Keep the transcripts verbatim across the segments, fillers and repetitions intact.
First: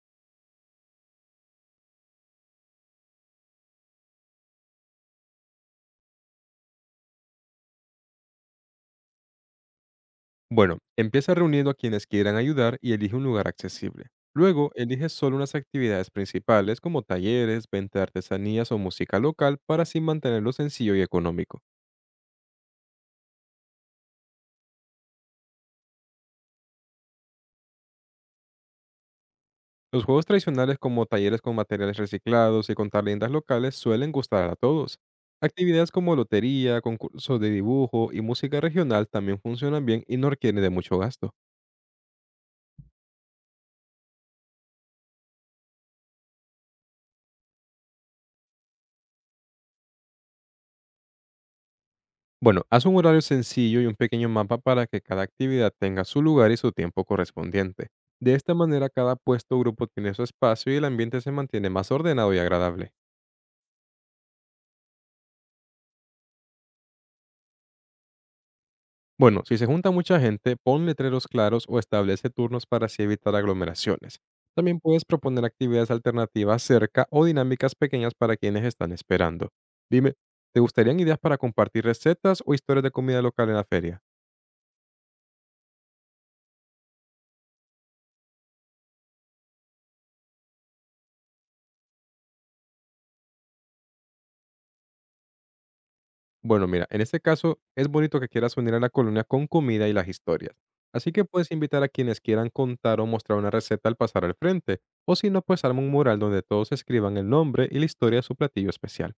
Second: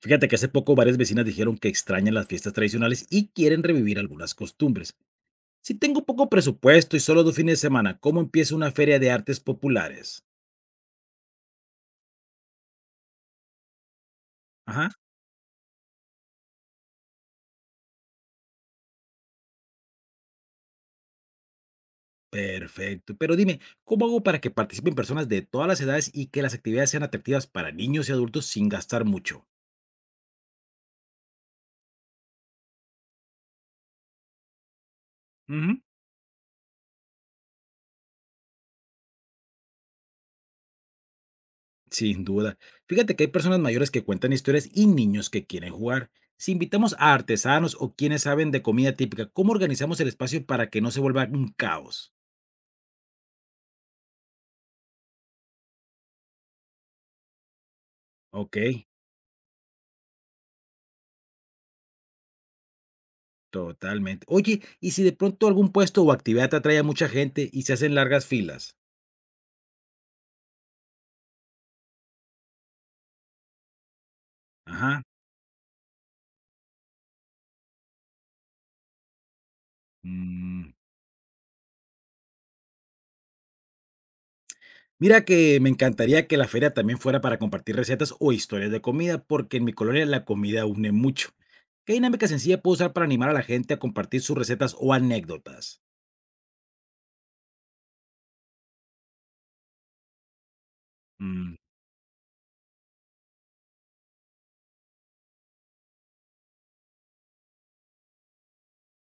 Fíjate que hace poco varias vecinas dijeron que extrañan las fiestas tradicionales y quieren revivir algunas costumbres. Si tengo poco presupuesto y solo dos fines de semana, ¿cómo empiezo una feria de artes populares? Bueno, empieza reuniendo a quienes quieran ayudar y elige un lugar accesible. Luego, Ajá, elige solo unas actividades principales como talleres, venta de artesanías o música local para así mantenerlo sencillo y económico. perfecto. Pero dime, ¿cómo hago para que participen personas de todas las edades y que las actividades sean atractivas para niños y adultos sin gastar mucho? Los juegos tradicionales como talleres con materiales reciclados y contar leyendas locales suelen gustar a todos. Ujú, Actividades como lotería, concursos de dibujo y música regional también funcionan bien y no requieren de mucho gasto. sin duda. Fíjate que hay personas mayores que cuentan historias y niños que quieren jugar. Si invitamos a artesanos o quienes saben de comida típica, ¿cómo organizamos el espacio para que no se vuelva un caos? Bueno, haz un horario sencillo y un pequeño mapa para que cada actividad tenga su lugar y su tiempo correspondiente. De esta Ok. manera, cada puesto o grupo tiene su espacio y el ambiente se mantiene más ordenado y agradable. Totalmente. Oye, ¿y si de pronto algún puesto o actividad te atrae a mucha gente y se hacen largas filas? Bueno, si se junta mucha gente, pon letreros claros o establece turnos para así evitar aglomeraciones. También Ajá. puedes proponer actividades alternativas cerca o dinámicas pequeñas para quienes están esperando. Dime, ¿te Mm, gustarían ideas para compartir recetas o historias de comida local en la feria? mira que me encantaría que la feria también fuera para compartir recetas o historias de comida, porque en mi colonia la comida une mucho. ¿Qué dinámica sencilla puedo usar para animar a la gente a compartir sus recetas o anécdotas? Bueno, mira, en este caso es bonito que quieras unir a la colonia con comida y las historias. Así que puedes Mm, invitar a quienes quieran contar o mostrar una receta al pasar al frente, o si no, pues arma un mural donde todos escriban el nombre y la historia de su platillo especial.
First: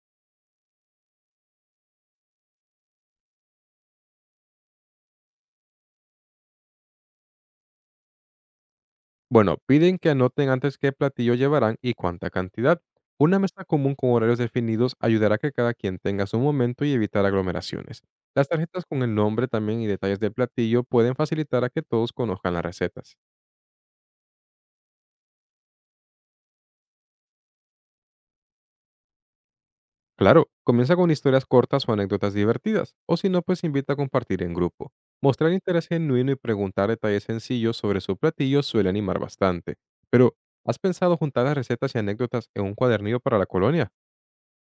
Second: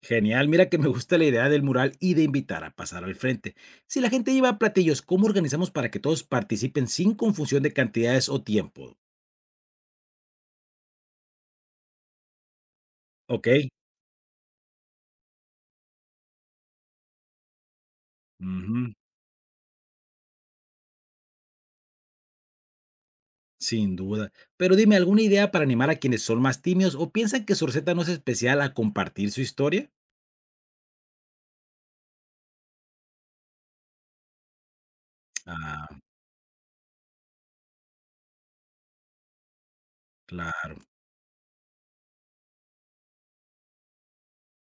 genial, mira que me gusta la idea del mural y de invitar a pasar al frente. Si la gente lleva platillos, ¿cómo organizamos para que todos participen sin confusión de cantidades o tiempo? Bueno, piden que anoten antes qué platillo llevarán y cuánta cantidad. Una Ok. mesa común con horarios definidos ayudará a que cada quien tenga su momento y evitar aglomeraciones. Las tarjetas con el nombre también y detalles del platillo pueden facilitar a que todos conozcan las recetas. Sin duda. Pero dime, ¿alguna idea para animar a quienes son más tímidos o piensan que su receta no es especial a compartir su historia? Claro, comienza con historias cortas o anécdotas divertidas, o si no, pues invita a compartir en grupo. Mostrar interés Ah, genuino y preguntar detalles sencillos sobre su platillo suele animar bastante. Pero, claro. ¿has pensado juntar las recetas y anécdotas en un cuadernillo para la colonia?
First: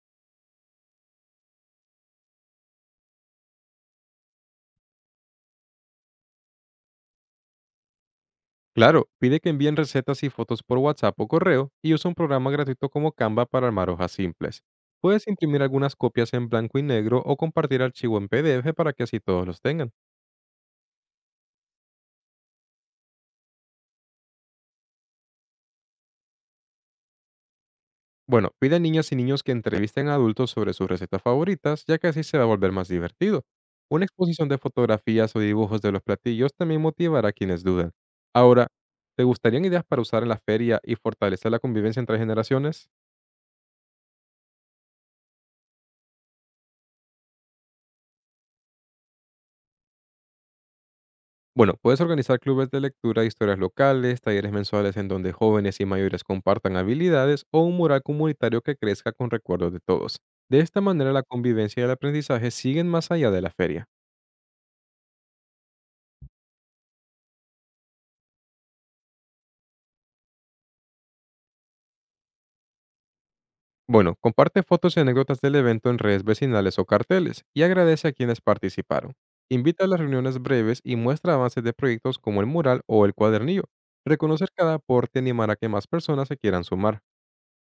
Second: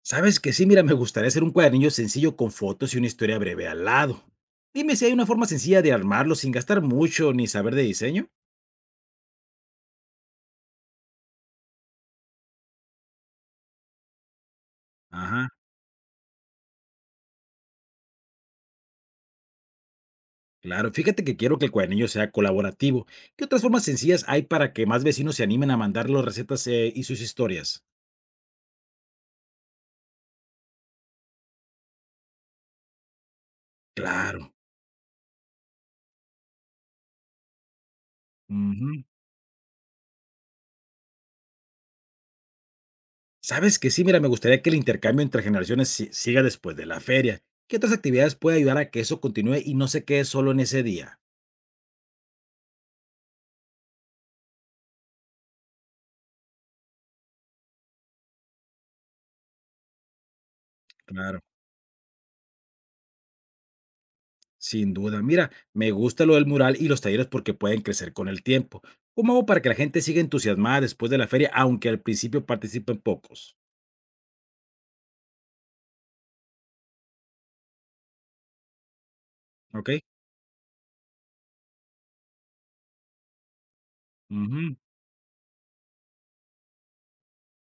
Sabes que sí, mira, me gustaría hacer un cuadernillo sencillo con fotos y una historia breve al lado. Dime si hay una forma sencilla de armarlo sin gastar mucho ni saber de diseño. Claro, pide que envíen recetas y fotos por WhatsApp o correo y usa un programa gratuito como Canva para armar hojas simples. Puedes Ajá, imprimir algunas copias en blanco y negro o compartir archivo en P D F para que así todos los tengan. claro. Fíjate que quiero que el cuadernillo sea colaborativo. ¿Qué otras formas sencillas hay para que más vecinos se animen a mandar las recetas eh, y sus historias? Bueno, pide a niñas y niños que entrevisten a adultos sobre sus recetas favoritas, ya que así se va a volver más divertido. Una Claro. exposición de fotografías o dibujos de los platillos también motivará a quienes dudan. Ahora, Ujú. ¿te gustarían ideas para usar en la feria y fortalecer la convivencia entre generaciones? Sabes que sí, mira, me gustaría que el intercambio entre generaciones si- siga después de la feria. ¿Qué otras actividades puede ayudar a que eso continúe y no se quede solo en ese día? Bueno, puedes organizar clubes de lectura, de historias locales, talleres mensuales en donde jóvenes y mayores compartan habilidades o un mural comunitario que crezca con recuerdos de todos. De esta manera la Claro, convivencia y el aprendizaje siguen más allá de la feria. sin duda. Mira, me gusta lo del mural y los talleres porque pueden crecer con el tiempo. ¿Cómo hago para que la gente siga entusiasmada después de la feria, aunque al principio participen pocos? Bueno, comparte fotos y anécdotas del evento en redes vecinales o carteles y agradece a quienes participaron. Invita a ¿Ok? las reuniones breves y muestra avances de proyectos como el mural o el cuadernillo. Reconocer Ujú, cada aporte animará a que más personas se quieran sumar.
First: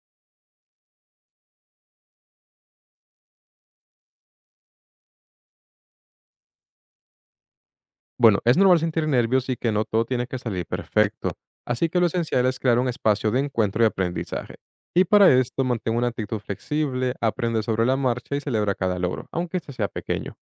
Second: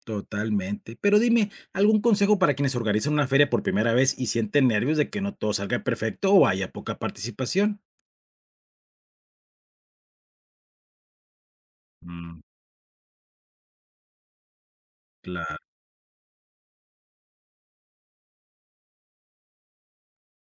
totalmente. Pero dime, ¿algún consejo para quienes organizan una feria por primera vez y sienten nervios de que no todo salga perfecto o haya poca participación? Bueno, es normal sentir nervios y que no todo tiene que salir perfecto, así que lo Mm, esencial es crear un espacio de encuentro y aprendizaje. Y para claro. esto mantén una actitud flexible, aprende sobre la marcha y celebra cada logro, aunque este sea pequeño.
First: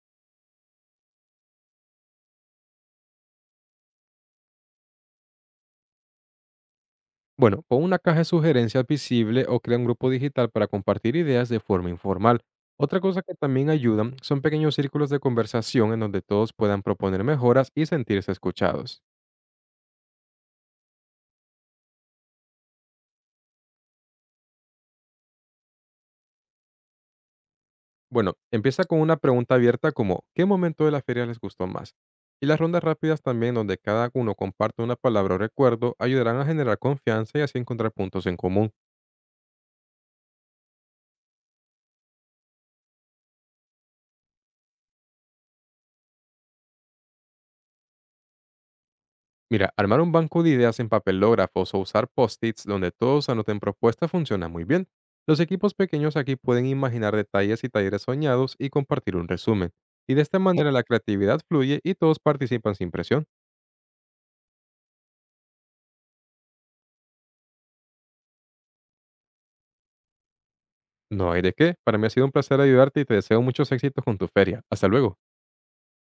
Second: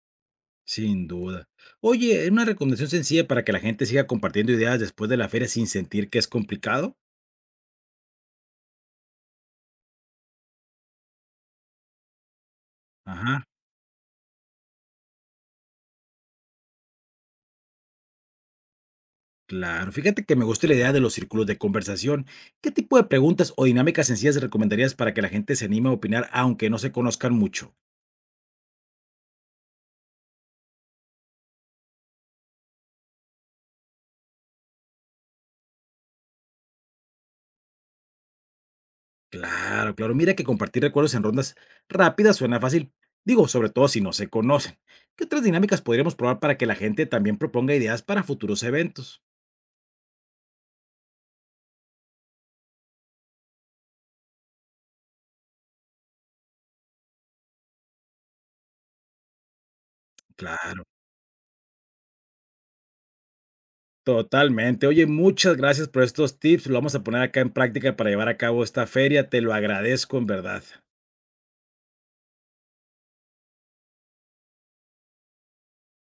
Sin duda. Oye, ¿una recomendación sencilla para que la gente siga compartiendo ideas después de la feria sin sentir que es complicado? Bueno, pon una caja de sugerencias visible o crea un grupo digital para compartir ideas de forma informal. Otra cosa que Ajá, también ayuda son pequeños círculos de conversación en donde todos puedan proponer mejoras y sentirse escuchados. claro. Fíjate que me gusta la idea de los círculos de conversación. ¿Qué tipo de preguntas o dinámicas sencillas recomendarías para que la gente se anime a opinar aunque no se conozcan mucho? Bueno, empieza con una pregunta abierta como ¿qué momento de la feria les gustó más? Y las rondas rápidas también donde cada uno comparte una palabra o recuerdo ayudarán a generar confianza y así encontrar puntos en común. Claro, claro. Mira que compartir recuerdos en rondas rápidas suena fácil. Digo, sobre todo si no se conocen. ¿Qué otras dinámicas podríamos probar para que la gente también proponga ideas para futuros eventos? Mira, armar un banco de ideas en papelógrafos o usar post-its donde todos anoten propuestas funciona muy bien. Los equipos pequeños aquí pueden imaginar detalles y talleres soñados y compartir un resumen. Y de esta Ok. manera Claro. la creatividad fluye y todos participan sin presión. Totalmente. Oye, muchas gracias por estos tips. Lo vamos a poner acá en práctica para llevar a cabo esta feria. Te lo agradezco en verdad. No hay de qué. Para mí ha sido un placer ayudarte y te deseo muchos éxitos con tu feria. Hasta luego.